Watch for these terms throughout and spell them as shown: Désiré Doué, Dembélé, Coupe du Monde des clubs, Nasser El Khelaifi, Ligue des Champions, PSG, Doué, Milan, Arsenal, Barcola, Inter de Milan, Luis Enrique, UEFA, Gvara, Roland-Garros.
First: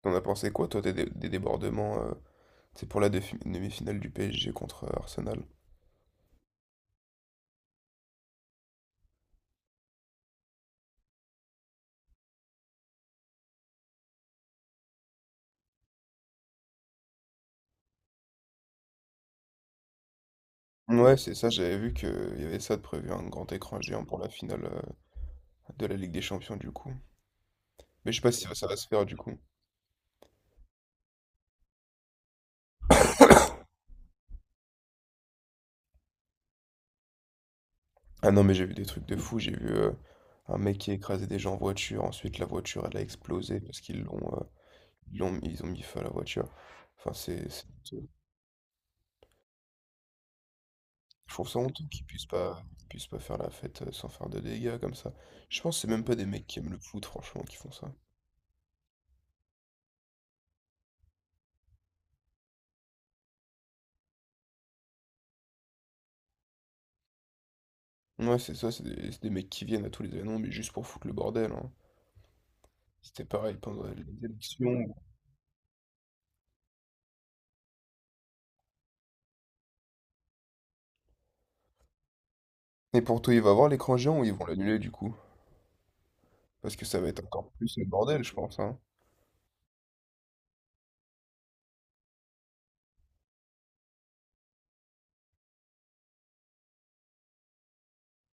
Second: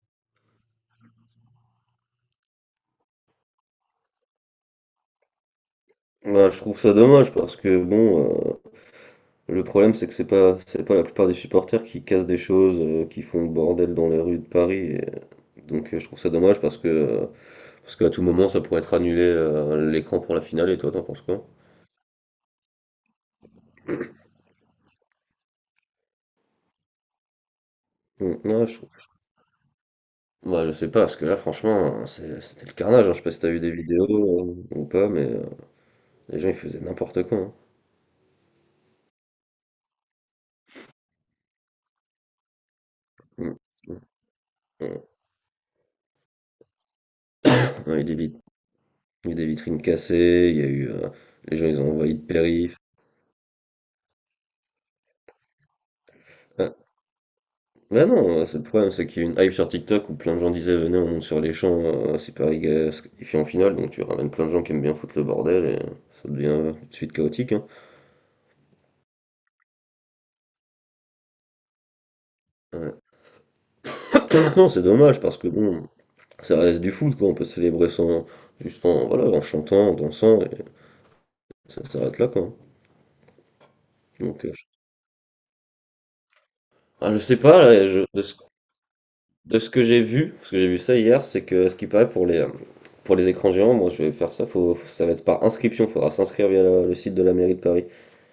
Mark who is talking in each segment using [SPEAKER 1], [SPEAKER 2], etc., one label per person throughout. [SPEAKER 1] T'en as pensé quoi, toi, des débordements, c'est pour la demi-finale du PSG contre Arsenal?
[SPEAKER 2] Bah, je trouve ça dommage parce que bon, le problème c'est que c'est pas la plupart des supporters qui cassent des choses, qui font le bordel dans les rues de Paris. Et, donc je trouve ça dommage parce que parce qu'à tout moment ça pourrait être annulé l'écran pour la finale. Et toi, t'en
[SPEAKER 1] Ouais,
[SPEAKER 2] penses
[SPEAKER 1] c'est
[SPEAKER 2] quoi?
[SPEAKER 1] ça, j'avais vu qu'il y avait ça de prévu, un grand écran géant pour la finale de la Ligue des Champions, du coup. Mais je sais pas
[SPEAKER 2] Mm,
[SPEAKER 1] si ça
[SPEAKER 2] ouais,
[SPEAKER 1] va se faire, du coup.
[SPEAKER 2] bah, je sais pas parce que là franchement hein, c'était le carnage, hein. Je sais pas si t'as vu des vidéos ou pas, mais les gens ils faisaient n'importe quoi, hein.
[SPEAKER 1] Ah non, mais j'ai vu des trucs de fou, j'ai vu un mec qui a écrasé des gens en voiture, ensuite la voiture, elle a
[SPEAKER 2] Mm,
[SPEAKER 1] explosé parce
[SPEAKER 2] mm,
[SPEAKER 1] qu'
[SPEAKER 2] mm.
[SPEAKER 1] ils ont mis feu à la voiture. Enfin, c'est
[SPEAKER 2] Ouais,
[SPEAKER 1] honteux.
[SPEAKER 2] il y a des vitrines cassées, il y a eu
[SPEAKER 1] Je trouve
[SPEAKER 2] les
[SPEAKER 1] ça
[SPEAKER 2] gens ils
[SPEAKER 1] honteux
[SPEAKER 2] ont envahi le périph.
[SPEAKER 1] qu'ils puissent pas faire la fête sans faire de dégâts comme ça. Je pense que c'est même pas des mecs qui
[SPEAKER 2] Euh,
[SPEAKER 1] aiment le foot, franchement, qui font ça.
[SPEAKER 2] Ouais, non, c'est le problème, c'est qu'il y a une hype sur TikTok où plein de gens disaient venez, on monte sur les champs, c'est Paris se qualifie en finale, donc tu ramènes plein de gens qui aiment bien foutre le bordel et ça devient tout de suite chaotique, hein.
[SPEAKER 1] Ouais, c'est ça, c'est des mecs qui viennent à tous les événements, mais juste pour foutre le bordel, hein.
[SPEAKER 2] Ouais.
[SPEAKER 1] C'était pareil pendant les
[SPEAKER 2] Non, c'est
[SPEAKER 1] élections.
[SPEAKER 2] dommage parce que bon, ça reste du foot quoi, on peut célébrer sans, juste en, voilà, en chantant, en dansant, et ça s'arrête là quoi.
[SPEAKER 1] Et pour toi, il va avoir l'écran géant ou ils
[SPEAKER 2] Donc,
[SPEAKER 1] vont
[SPEAKER 2] euh, je...
[SPEAKER 1] l'annuler du coup? Parce que ça va
[SPEAKER 2] Ah, je
[SPEAKER 1] être
[SPEAKER 2] sais
[SPEAKER 1] encore
[SPEAKER 2] pas,
[SPEAKER 1] plus le
[SPEAKER 2] de
[SPEAKER 1] bordel, je
[SPEAKER 2] ce,
[SPEAKER 1] pense, hein.
[SPEAKER 2] de ce que j'ai vu, parce que j'ai vu ça hier, c'est que ce qui paraît pour les écrans géants, moi je vais faire ça, ça va être par inscription, faudra s'inscrire via le site de la mairie de Paris.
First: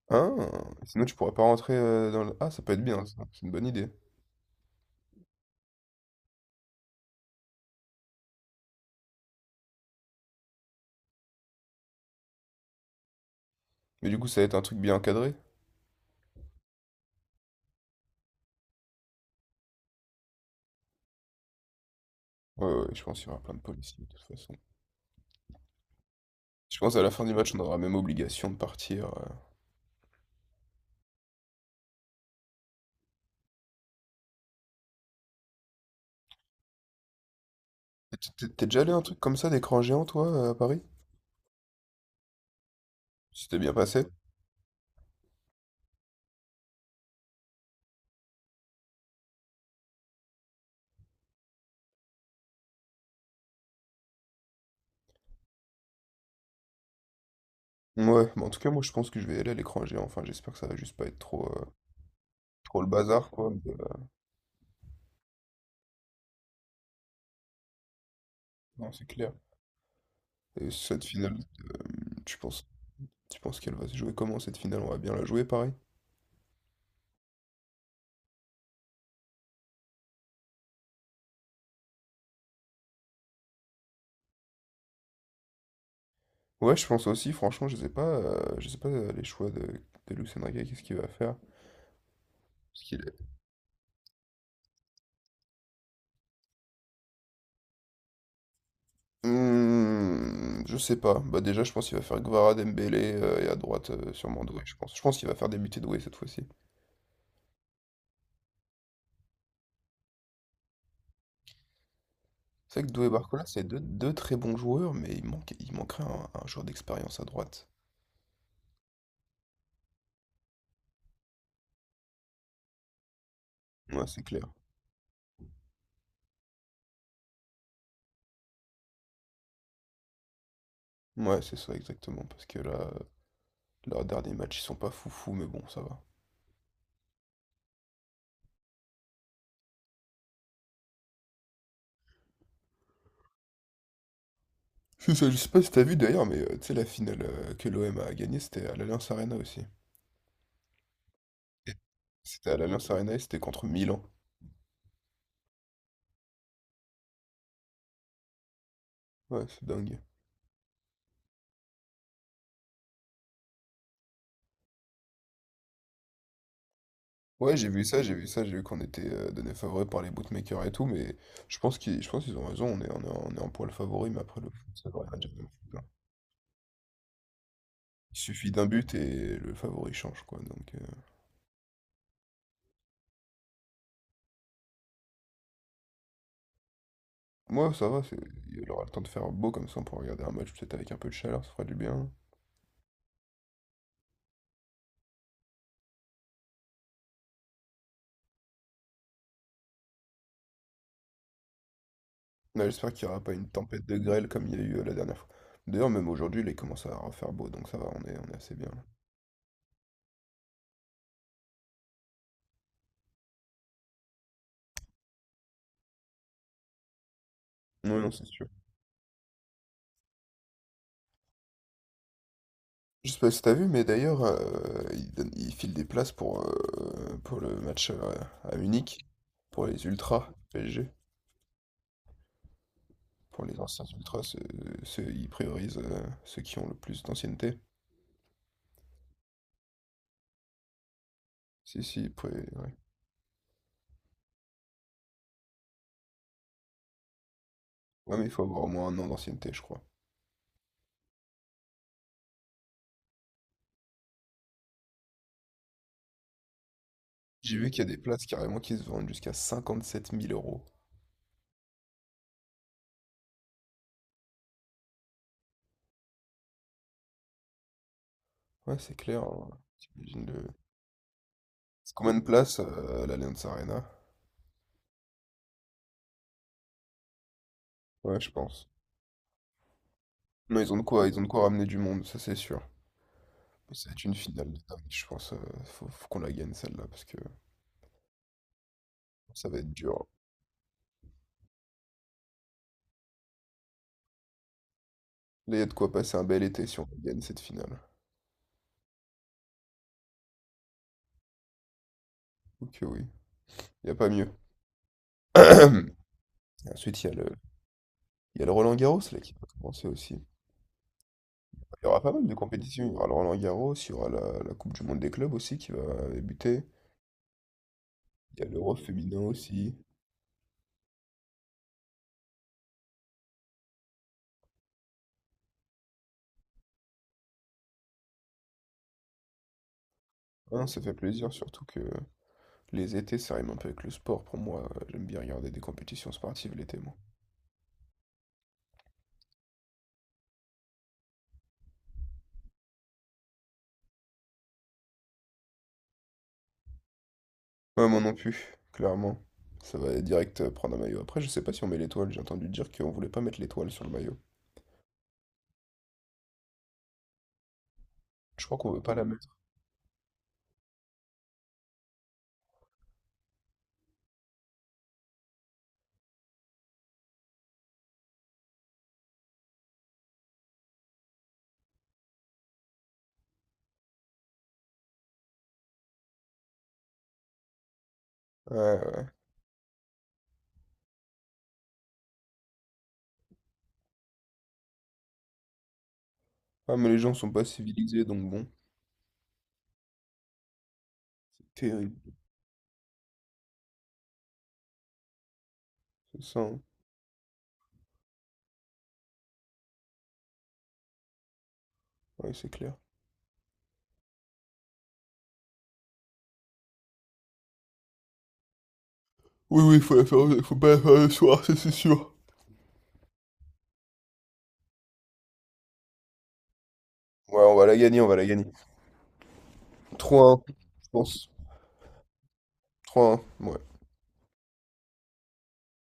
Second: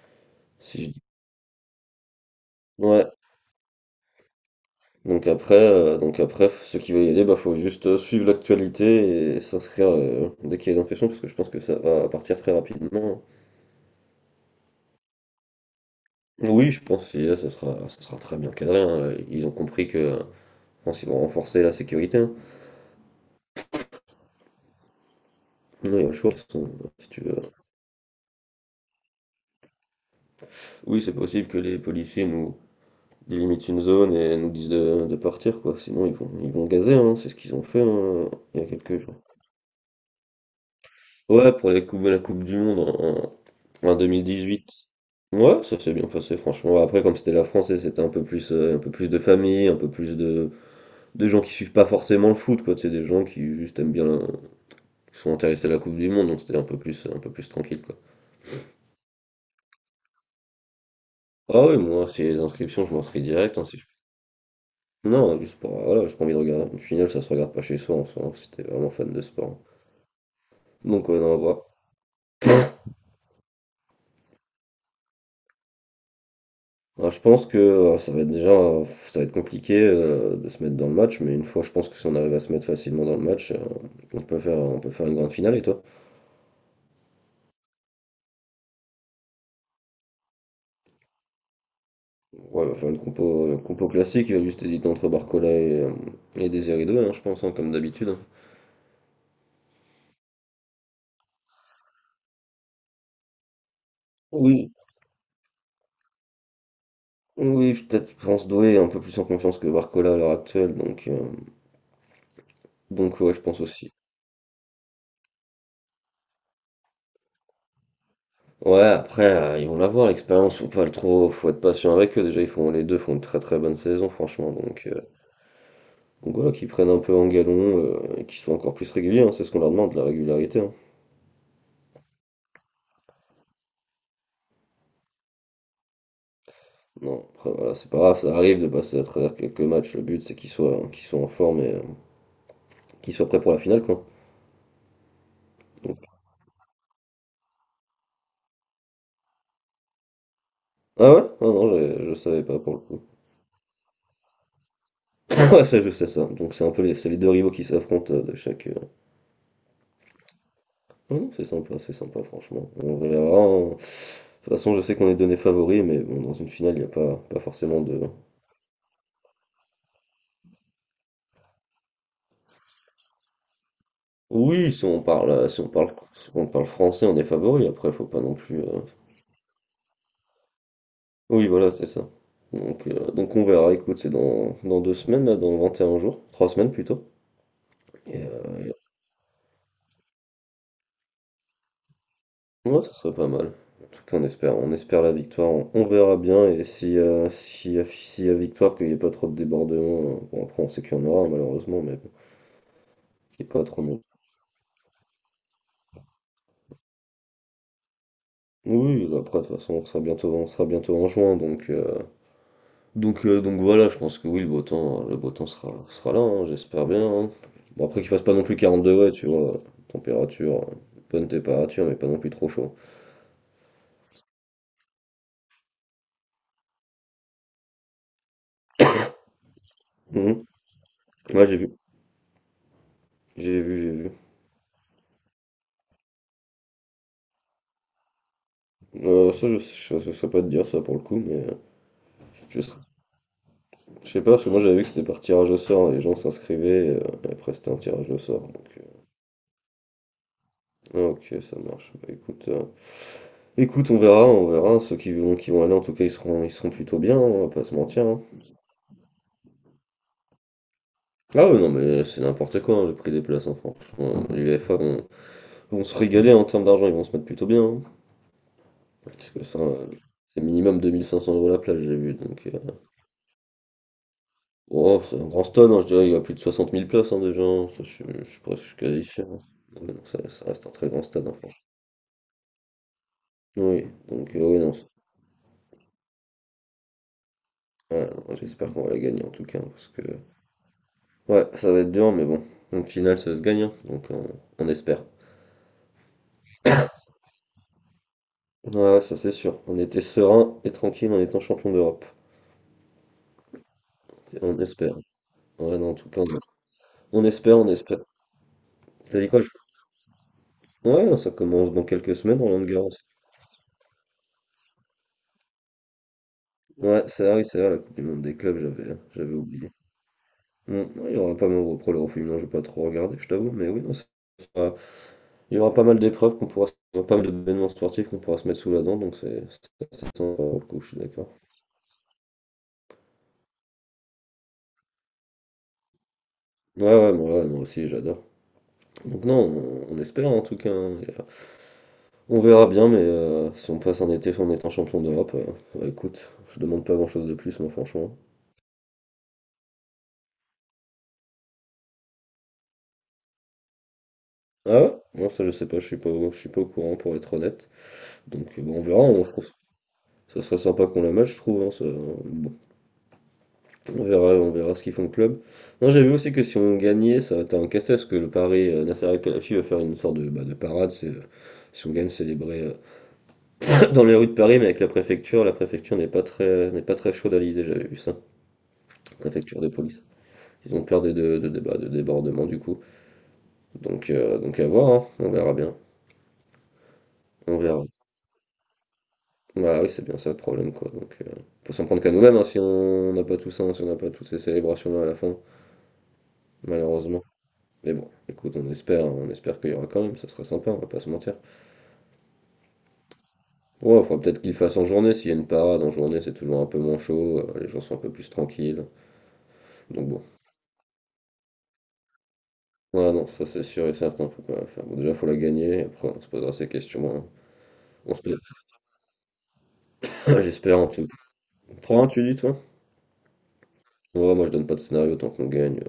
[SPEAKER 1] Ah,
[SPEAKER 2] Si je dis.
[SPEAKER 1] sinon tu pourras pas rentrer dans le. Ah, ça peut être bien,
[SPEAKER 2] Ouais.
[SPEAKER 1] ça, c'est une bonne idée.
[SPEAKER 2] Donc après, ceux qui veulent y aller, bah faut juste suivre l'actualité et s'inscrire dès qu'il y a des inscriptions, parce que je pense que ça va partir très rapidement.
[SPEAKER 1] Mais du coup, ça va être un truc bien encadré.
[SPEAKER 2] Oui, je pense que là, ça sera très bien cadré, hein, là. Ils ont compris que je pense qu'ils vont renforcer la sécurité, hein.
[SPEAKER 1] Ouais, ouais, ouais, je pense qu'il y aura plein de policiers, de toute façon.
[SPEAKER 2] Non, il y a le choix, de toute façon,
[SPEAKER 1] Je pense à
[SPEAKER 2] si
[SPEAKER 1] la
[SPEAKER 2] tu
[SPEAKER 1] fin du
[SPEAKER 2] veux.
[SPEAKER 1] match, on aura même obligation de partir.
[SPEAKER 2] Oui, c'est possible que les policiers nous délimitent une zone et nous disent de partir, quoi. Sinon, ils vont gazer, hein. C'est ce qu'ils ont fait
[SPEAKER 1] T'es
[SPEAKER 2] hein,
[SPEAKER 1] t'es-
[SPEAKER 2] il y
[SPEAKER 1] t'es
[SPEAKER 2] a
[SPEAKER 1] déjà allé à
[SPEAKER 2] quelques
[SPEAKER 1] un
[SPEAKER 2] jours.
[SPEAKER 1] truc comme ça, d'écran géant, toi, à Paris?
[SPEAKER 2] Ouais, pour la Coupe du Monde en,
[SPEAKER 1] C'était bien
[SPEAKER 2] en- en
[SPEAKER 1] passé?
[SPEAKER 2] 2018. Ouais, ça s'est bien passé, franchement. Après, comme c'était la France, et c'était un peu plus de famille, un peu plus de gens qui suivent pas forcément le foot, quoi. C'est des gens qui juste aiment bien, qui sont intéressés à la Coupe du Monde, donc c'était un peu plus tranquille, quoi.
[SPEAKER 1] Ouais, mais en tout cas, moi, je pense que je vais aller à l'écran géant. Enfin, j'espère que ça va juste pas être
[SPEAKER 2] Ah oui, moi, si les
[SPEAKER 1] trop
[SPEAKER 2] inscriptions,
[SPEAKER 1] le
[SPEAKER 2] je m'inscris
[SPEAKER 1] bazar, quoi.
[SPEAKER 2] direct, hein,
[SPEAKER 1] Mais,
[SPEAKER 2] si je- non, juste pour, voilà, j'ai pas envie de regarder. Au final, ça se regarde pas chez soi, en soi, hein, si t'es vraiment
[SPEAKER 1] non, c'est
[SPEAKER 2] fan de
[SPEAKER 1] clair.
[SPEAKER 2] sport.
[SPEAKER 1] Et cette
[SPEAKER 2] Donc, ouais, non,
[SPEAKER 1] finale,
[SPEAKER 2] à voir.
[SPEAKER 1] tu penses, tu penses qu'elle va se jouer comment cette finale? On va bien la jouer, pareil.
[SPEAKER 2] Alors, je pense que ça va être déjà ça va être compliqué de se mettre dans le match, mais une fois je pense que si on arrive à se mettre facilement dans le match, on peut faire une grande finale. Et toi?
[SPEAKER 1] Ouais, je pense aussi, franchement, je sais pas, les choix de Luis Enrique, qu'est-ce qu'il va faire?
[SPEAKER 2] Ouais, on va
[SPEAKER 1] Parce
[SPEAKER 2] faire
[SPEAKER 1] qu'il est-
[SPEAKER 2] une compo classique, il va juste hésiter entre Barcola et Désiré Doué, hein, je pense, hein, comme d'habitude, hein.
[SPEAKER 1] Hmm, je sais pas. Bah déjà, je pense qu'il va faire Gvara, Dembélé et à droite sûrement Doué,
[SPEAKER 2] Oui,
[SPEAKER 1] je pense. Je pense qu'il va faire débuter Doué cette fois-ci.
[SPEAKER 2] oui, peut-être je pense Doué est un peu plus en confiance que Barcola à l'heure actuelle, donc euh,
[SPEAKER 1] C'est vrai que Doué et
[SPEAKER 2] donc ouais je
[SPEAKER 1] Barcola,
[SPEAKER 2] pense
[SPEAKER 1] c'est deux,
[SPEAKER 2] aussi.
[SPEAKER 1] deux très bons joueurs, mais il manque, il manquerait un joueur d'expérience à droite.
[SPEAKER 2] Ouais, après ils vont l'avoir l'expérience, faut pas le trop, faut être patient avec eux. Déjà ils font les deux font une très très bonne
[SPEAKER 1] Ouais,
[SPEAKER 2] saison
[SPEAKER 1] c'est clair.
[SPEAKER 2] franchement, donc voilà, qu'ils prennent un peu en galon, et qu'ils soient encore plus réguliers, hein, c'est ce qu'on leur demande, la régularité, hein.
[SPEAKER 1] Ouais, c'est ça exactement, parce que là, leurs derniers matchs, ils sont pas foufou, mais bon, ça va.
[SPEAKER 2] Non, après voilà, c'est pas grave, ça arrive de passer à travers quelques matchs, le but c'est qu'ils soient en forme et qu'ils soient prêts pour la finale, quoi.
[SPEAKER 1] C'est ça, je sais pas si t'as vu
[SPEAKER 2] Donc-
[SPEAKER 1] d'ailleurs, mais tu sais, la finale que l'OM a gagnée, c'était à l'Allianz Arena aussi.
[SPEAKER 2] Ah ouais? Ah non,
[SPEAKER 1] Et
[SPEAKER 2] je savais
[SPEAKER 1] c'était à
[SPEAKER 2] pas pour le
[SPEAKER 1] l'Allianz
[SPEAKER 2] coup.
[SPEAKER 1] Arena et c'était contre Milan.
[SPEAKER 2] Ouais, ça je sais ça. Donc c'est un peu les, c'est les deux rivaux qui s'affrontent de chaque...
[SPEAKER 1] Ouais, c'est dingue.
[SPEAKER 2] Ah non, c'est sympa franchement. On verra, hein. De toute façon, je sais qu'on est donné favori, mais bon, dans une finale, il n'y a pas, pas
[SPEAKER 1] Ouais, j'ai
[SPEAKER 2] forcément
[SPEAKER 1] vu
[SPEAKER 2] de...
[SPEAKER 1] ça, j'ai vu ça, j'ai vu qu'on était donné favori par les bookmakers et tout, mais je pense qu'ils ont raison, on est en poil favori, mais après le
[SPEAKER 2] Oui,
[SPEAKER 1] foot,
[SPEAKER 2] si
[SPEAKER 1] ça va
[SPEAKER 2] on
[SPEAKER 1] rien dire
[SPEAKER 2] parle,
[SPEAKER 1] de foot,
[SPEAKER 2] si on
[SPEAKER 1] hein.
[SPEAKER 2] parle, si on parle français, on est favori. Après, faut
[SPEAKER 1] Il
[SPEAKER 2] pas non
[SPEAKER 1] suffit
[SPEAKER 2] plus...
[SPEAKER 1] d'un but et le favori change, quoi. Donc,
[SPEAKER 2] Oui, voilà, c'est ça. Donc on verra, écoute, c'est dans, dans 2 semaines, là, dans 21 jours, 3 semaines plutôt.
[SPEAKER 1] moi, ça va,
[SPEAKER 2] Et
[SPEAKER 1] il aura le temps de faire beau comme ça, on pourra regarder un match peut-être avec un peu de chaleur, ça fera du bien.
[SPEAKER 2] ouais, ça serait pas mal. En tout cas, on espère la victoire, on verra bien. Et si, si y a victoire, qu'il n'y ait pas trop de débordements, bon, après, on sait qu'il y en aura, malheureusement, mais bon,
[SPEAKER 1] Non, j'espère qu'il n'y aura pas
[SPEAKER 2] qu'il
[SPEAKER 1] une
[SPEAKER 2] n'y ait pas trop
[SPEAKER 1] tempête de
[SPEAKER 2] de.
[SPEAKER 1] grêle comme il y a eu la dernière fois. D'ailleurs, même aujourd'hui, il commence à refaire beau, donc ça va, on est assez bien là.
[SPEAKER 2] Oui, après, de toute façon, on sera bientôt en juin, donc. Donc voilà, je pense que oui, le beau temps sera là, hein, j'espère bien, hein. Bon
[SPEAKER 1] Oui,
[SPEAKER 2] après qu'il
[SPEAKER 1] non,
[SPEAKER 2] fasse
[SPEAKER 1] c'est
[SPEAKER 2] pas non
[SPEAKER 1] sûr.
[SPEAKER 2] plus 40 degrés, tu vois? Température, bonne température, mais pas non plus trop chaud.
[SPEAKER 1] Je sais pas si t'as vu, mais d'ailleurs, il file des places pour, le match à Munich, pour les ultras
[SPEAKER 2] Mmh.
[SPEAKER 1] PSG.
[SPEAKER 2] Ouais, j'ai vu,
[SPEAKER 1] Pour les
[SPEAKER 2] j'ai vu,
[SPEAKER 1] anciens
[SPEAKER 2] j'ai vu.
[SPEAKER 1] ultras, ils priorisent ceux qui ont le plus d'ancienneté.
[SPEAKER 2] Ça je saurais pas te dire ça pour le coup, mais
[SPEAKER 1] Si, si,
[SPEAKER 2] je sais
[SPEAKER 1] ouais.
[SPEAKER 2] je sais pas, parce que moi j'avais vu que c'était par tirage au sort, les gens s'inscrivaient, et après c'était un tirage
[SPEAKER 1] Ouais,
[SPEAKER 2] au
[SPEAKER 1] mais il
[SPEAKER 2] sort,
[SPEAKER 1] faut avoir
[SPEAKER 2] donc
[SPEAKER 1] au moins un an d'ancienneté, je crois.
[SPEAKER 2] ah OK, ça marche. Bah écoute on verra, ceux qui vont aller en tout cas, ils seront plutôt bien, hein, on va
[SPEAKER 1] J'ai
[SPEAKER 2] pas
[SPEAKER 1] vu
[SPEAKER 2] se
[SPEAKER 1] qu'il y a des
[SPEAKER 2] mentir, hein.
[SPEAKER 1] places carrément qui se vendent jusqu'à cinquante sept mille euros.
[SPEAKER 2] Ah ouais, non mais c'est n'importe quoi hein, le prix des places hein, franchement. L'UEFA vont se régaler en termes d'argent, ils vont se mettre plutôt bien, hein.
[SPEAKER 1] Ouais, c'est clair,
[SPEAKER 2] Parce que
[SPEAKER 1] hein.
[SPEAKER 2] ça,
[SPEAKER 1] T'imagines
[SPEAKER 2] c'est
[SPEAKER 1] le.
[SPEAKER 2] minimum 2 500 euros la place,
[SPEAKER 1] C'est
[SPEAKER 2] j'ai
[SPEAKER 1] combien
[SPEAKER 2] vu.
[SPEAKER 1] de
[SPEAKER 2] Donc,
[SPEAKER 1] places, l'Allianz Arena?
[SPEAKER 2] oh, c'est un grand stade, hein, je dirais, il y a plus de 60 000 places hein, déjà, hein. Ça,
[SPEAKER 1] Ouais, je
[SPEAKER 2] je
[SPEAKER 1] pense.
[SPEAKER 2] suis quasi sûr, hein. Ouais, non, ça
[SPEAKER 1] Non,
[SPEAKER 2] reste un
[SPEAKER 1] ils ont de
[SPEAKER 2] très grand
[SPEAKER 1] quoi, ils ont de
[SPEAKER 2] stade, hein,
[SPEAKER 1] quoi
[SPEAKER 2] franchement.
[SPEAKER 1] ramener du monde, ça c'est sûr.
[SPEAKER 2] Oui,
[SPEAKER 1] Ça va être une
[SPEAKER 2] donc
[SPEAKER 1] finale de
[SPEAKER 2] oui, non,
[SPEAKER 1] dingue, je pense. Faut qu'on la gagne celle-là, parce que
[SPEAKER 2] ouais, non, j'espère qu'on va la gagner en tout
[SPEAKER 1] ça va
[SPEAKER 2] cas, hein.
[SPEAKER 1] être
[SPEAKER 2] Parce que,
[SPEAKER 1] dur.
[SPEAKER 2] ouais, ça va être dur, mais bon, en finale, ça se gagne, hein, donc on espère.
[SPEAKER 1] Là, il y a de quoi passer un bel été si on gagne cette finale.
[SPEAKER 2] Ouais, ça c'est sûr. On était serein et tranquille en étant champion d'Europe.
[SPEAKER 1] Ok, oui. Il n'y a pas mieux.
[SPEAKER 2] On espère. Ouais, non, en tout cas,
[SPEAKER 1] Et ensuite, il y a
[SPEAKER 2] on
[SPEAKER 1] le,
[SPEAKER 2] espère, on espère.
[SPEAKER 1] il y a le Roland-Garros là
[SPEAKER 2] T'as dit
[SPEAKER 1] qui
[SPEAKER 2] quoi?
[SPEAKER 1] va commencer aussi.
[SPEAKER 2] Ouais, ça commence dans
[SPEAKER 1] Il y aura pas
[SPEAKER 2] quelques
[SPEAKER 1] mal de
[SPEAKER 2] semaines,
[SPEAKER 1] compétitions. Il
[SPEAKER 2] Roland-Garros.
[SPEAKER 1] y aura le Roland-Garros, il y aura la Coupe du Monde des clubs aussi qui va débuter.
[SPEAKER 2] Ouais, c'est vrai, oui, c'est vrai, la Coupe du Monde des
[SPEAKER 1] Il y a
[SPEAKER 2] clubs,
[SPEAKER 1] l'Euro
[SPEAKER 2] j'avais hein,
[SPEAKER 1] féminin
[SPEAKER 2] j'avais oublié.
[SPEAKER 1] aussi.
[SPEAKER 2] Bon, ouais, il y aura pas mal de après le féminin, j'ai pas trop regardé, je t'avoue, mais oui, non, sera- il y aura pas mal d'épreuves pas mal d'événements sportifs qu'on pourra se mettre sous la dent, donc c'est sympa pour le
[SPEAKER 1] Ah, ça
[SPEAKER 2] coup, je
[SPEAKER 1] fait
[SPEAKER 2] suis
[SPEAKER 1] plaisir,
[SPEAKER 2] d'accord.
[SPEAKER 1] surtout que les étés, ça rime un peu avec le sport pour moi. J'aime bien regarder des compétitions sportives l'été,
[SPEAKER 2] Ouais,
[SPEAKER 1] moi.
[SPEAKER 2] ouais, moi aussi, j'adore. Donc non, on espère en tout cas, hein, et, on verra bien, mais si on passe un été en étant champion d'Europe, bah, écoute, je demande pas grand-chose de plus, moi,
[SPEAKER 1] Ouais, moi
[SPEAKER 2] franchement.
[SPEAKER 1] non plus, clairement. Ça va direct prendre un maillot. Après, je sais pas si on met l'étoile. J'ai entendu dire qu'on voulait pas mettre l'étoile sur le maillot.
[SPEAKER 2] Ah ouais? Non, ça je sais pas, je suis pas, je suis pas au courant pour être honnête.
[SPEAKER 1] Je crois
[SPEAKER 2] Donc
[SPEAKER 1] qu'on
[SPEAKER 2] bon, on
[SPEAKER 1] veut pas
[SPEAKER 2] verra,
[SPEAKER 1] la
[SPEAKER 2] hein, je
[SPEAKER 1] mettre.
[SPEAKER 2] trouve. Ça serait sympa qu'on la match, je trouve, hein. Bon, on verra ce qu'ils font au club. Non, j'ai vu aussi que si on gagnait, ça va être un casse parce que le Paris, Nasser El Khelaifi va faire une sorte de, bah, de parade. C'est, si on gagne, célébrer dans les rues de Paris, mais avec la préfecture. La préfecture n'est pas très chaude à l'idée, j'avais vu ça.
[SPEAKER 1] Ouais, ouais. Ouais.
[SPEAKER 2] Préfecture de police. Ils ont peur des de- bah, de débordements du coup. Donc à voir, hein, on verra bien.
[SPEAKER 1] Ah, mais les gens sont pas
[SPEAKER 2] On verra.
[SPEAKER 1] civilisés, donc bon.
[SPEAKER 2] Bah oui, c'est bien ça le problème quoi. Donc, faut s'en prendre qu'à
[SPEAKER 1] Terrible,
[SPEAKER 2] nous-mêmes hein, si on n'a pas tout ça, hein, si on n'a pas toutes ces célébrations-là à la fin,
[SPEAKER 1] c'est ça, hein.
[SPEAKER 2] malheureusement. Mais bon, écoute, on espère qu'il y aura quand même, ça serait sympa, on va pas se mentir.
[SPEAKER 1] Ouais, c'est clair.
[SPEAKER 2] Ouais, faudra peut-être qu'il fasse en journée, s'il y a une parade en journée, c'est toujours un peu moins chaud, les gens sont un peu plus tranquilles.
[SPEAKER 1] Oui, oui, faut la
[SPEAKER 2] Donc bon.
[SPEAKER 1] faire, faut pas la faire le soir, ça c'est sûr.
[SPEAKER 2] Ouais, non, ça c'est sûr et certain, faut pas la faire. Bon, déjà, faut la gagner, et après on se posera ces questions, hein.
[SPEAKER 1] Ouais, on va la gagner, on va
[SPEAKER 2] On se
[SPEAKER 1] la
[SPEAKER 2] pose-
[SPEAKER 1] gagner. Trois 1
[SPEAKER 2] J'espère en
[SPEAKER 1] je
[SPEAKER 2] tout.
[SPEAKER 1] pense.
[SPEAKER 2] 3-1, tu dis toi?
[SPEAKER 1] Trois 1 ouais.
[SPEAKER 2] Ouais, moi je donne pas de scénario tant qu'on gagne.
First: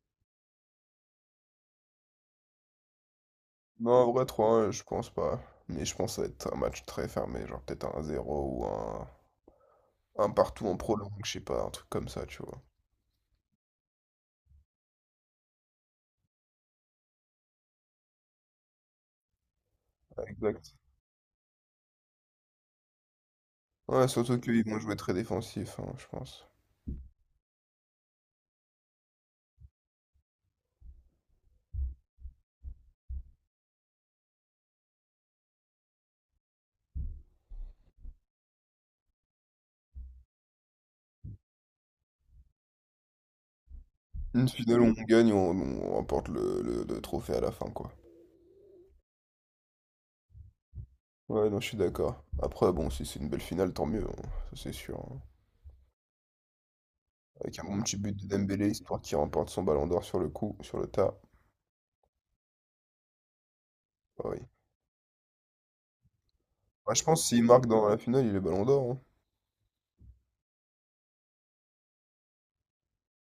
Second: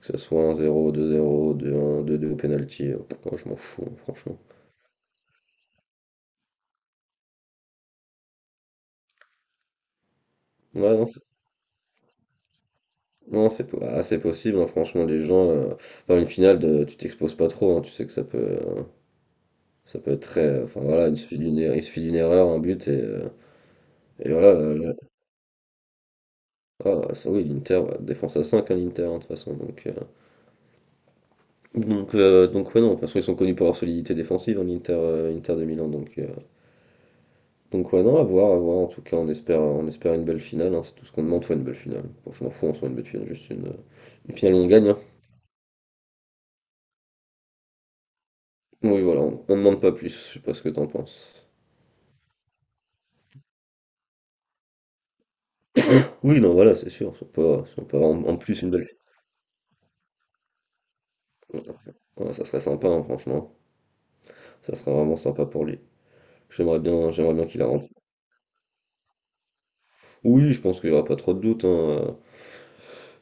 [SPEAKER 2] Que ce soit un zéro deux zéro deux un deux deux au penalty, oh, je m'en fous,
[SPEAKER 1] Non,
[SPEAKER 2] hein,
[SPEAKER 1] en vrai,
[SPEAKER 2] franchement.
[SPEAKER 1] trois 1 je pense pas. Mais je pense que ça va être un match très fermé, genre peut-être un zéro ou un partout en
[SPEAKER 2] Ouais, non, c'est
[SPEAKER 1] prolongue, je sais pas, un truc comme ça, tu vois.
[SPEAKER 2] non, ah, c'est possible, hein, franchement, les gens. Enfin, une finale, de, tu t'exposes pas trop, hein, tu sais que ça peut être
[SPEAKER 1] Ouais,
[SPEAKER 2] très.
[SPEAKER 1] exact.
[SPEAKER 2] Enfin, voilà, il suffit d'une erreur, un but,
[SPEAKER 1] Ouais,
[SPEAKER 2] et
[SPEAKER 1] surtout
[SPEAKER 2] voilà.
[SPEAKER 1] qu'ils vont jouer très défensif, hein, je pense.
[SPEAKER 2] Ah, ça, oui, l'Inter, ouais, défense à 5 hein, l'Inter, hein, de toute façon. Donc, ouais, non, parce qu'ils sont connus pour leur solidité défensive, hein, l'Inter Inter de Milan, donc. Donc ouais, non, à voir, à voir. En tout cas, on espère une belle finale, hein. C'est tout ce qu'on demande, soit une belle finale. Bon, je m'en fous, on soit une belle finale, juste une
[SPEAKER 1] Une
[SPEAKER 2] finale où on
[SPEAKER 1] finale
[SPEAKER 2] gagne,
[SPEAKER 1] où
[SPEAKER 2] hein.
[SPEAKER 1] on gagne, on remporte le trophée à la fin, quoi.
[SPEAKER 2] Oui, voilà, on demande pas plus. Je sais pas ce que t'en penses.
[SPEAKER 1] Ouais, non, je suis d'accord. Après, bon, si c'est une belle finale, tant mieux, hein, ça c'est sûr, hein.
[SPEAKER 2] Oui, non, voilà, c'est sûr. Si on
[SPEAKER 1] Avec
[SPEAKER 2] peut,
[SPEAKER 1] un bon
[SPEAKER 2] si on
[SPEAKER 1] petit
[SPEAKER 2] peut avoir
[SPEAKER 1] but
[SPEAKER 2] en,
[SPEAKER 1] de
[SPEAKER 2] en plus
[SPEAKER 1] Dembélé,
[SPEAKER 2] une belle
[SPEAKER 1] histoire qu'il remporte son ballon d'or sur le coup, sur le tas.
[SPEAKER 2] finale, ouais, ça serait sympa, hein, franchement.
[SPEAKER 1] Ah oui.
[SPEAKER 2] Ça serait vraiment sympa pour lui.
[SPEAKER 1] Ouais, je pense que
[SPEAKER 2] J'aimerais
[SPEAKER 1] s'il
[SPEAKER 2] bien qu'il
[SPEAKER 1] marque
[SPEAKER 2] la
[SPEAKER 1] dans
[SPEAKER 2] rentre.
[SPEAKER 1] la finale, il est ballon d'or, hein.
[SPEAKER 2] Oui, je pense qu'il n'y aura pas trop de doute, hein.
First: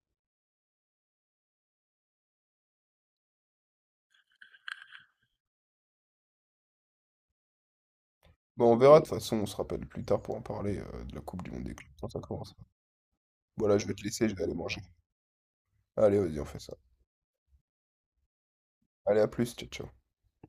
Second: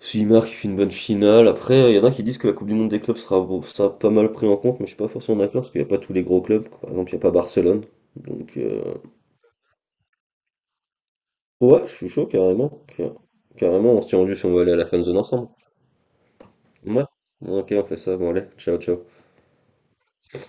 [SPEAKER 2] S'il marque, il fait une bonne finale. Après, il y en a qui disent que la Coupe du Monde des clubs sera pas mal pris en compte, mais je suis pas forcément d'accord parce qu'il n'y a pas tous les gros clubs. Par exemple, il n'y a pas Barcelone. Donc,
[SPEAKER 1] Bon, on verra, de toute façon, on se rappelle plus tard pour en parler de la Coupe du Monde des
[SPEAKER 2] ouais,
[SPEAKER 1] clubs
[SPEAKER 2] je
[SPEAKER 1] quand
[SPEAKER 2] suis
[SPEAKER 1] ça
[SPEAKER 2] chaud
[SPEAKER 1] commence.
[SPEAKER 2] carrément.
[SPEAKER 1] Voilà, je
[SPEAKER 2] Carrément,
[SPEAKER 1] vais te
[SPEAKER 2] on se tient au
[SPEAKER 1] laisser, je
[SPEAKER 2] jus
[SPEAKER 1] vais
[SPEAKER 2] si
[SPEAKER 1] aller
[SPEAKER 2] on veut aller à
[SPEAKER 1] manger.
[SPEAKER 2] la fan zone ensemble.
[SPEAKER 1] Allez, vas-y, on fait ça.
[SPEAKER 2] Ouais. Ok, on fait ça. Bon, allez, ciao, ciao.
[SPEAKER 1] Allez, à plus, ciao, ciao.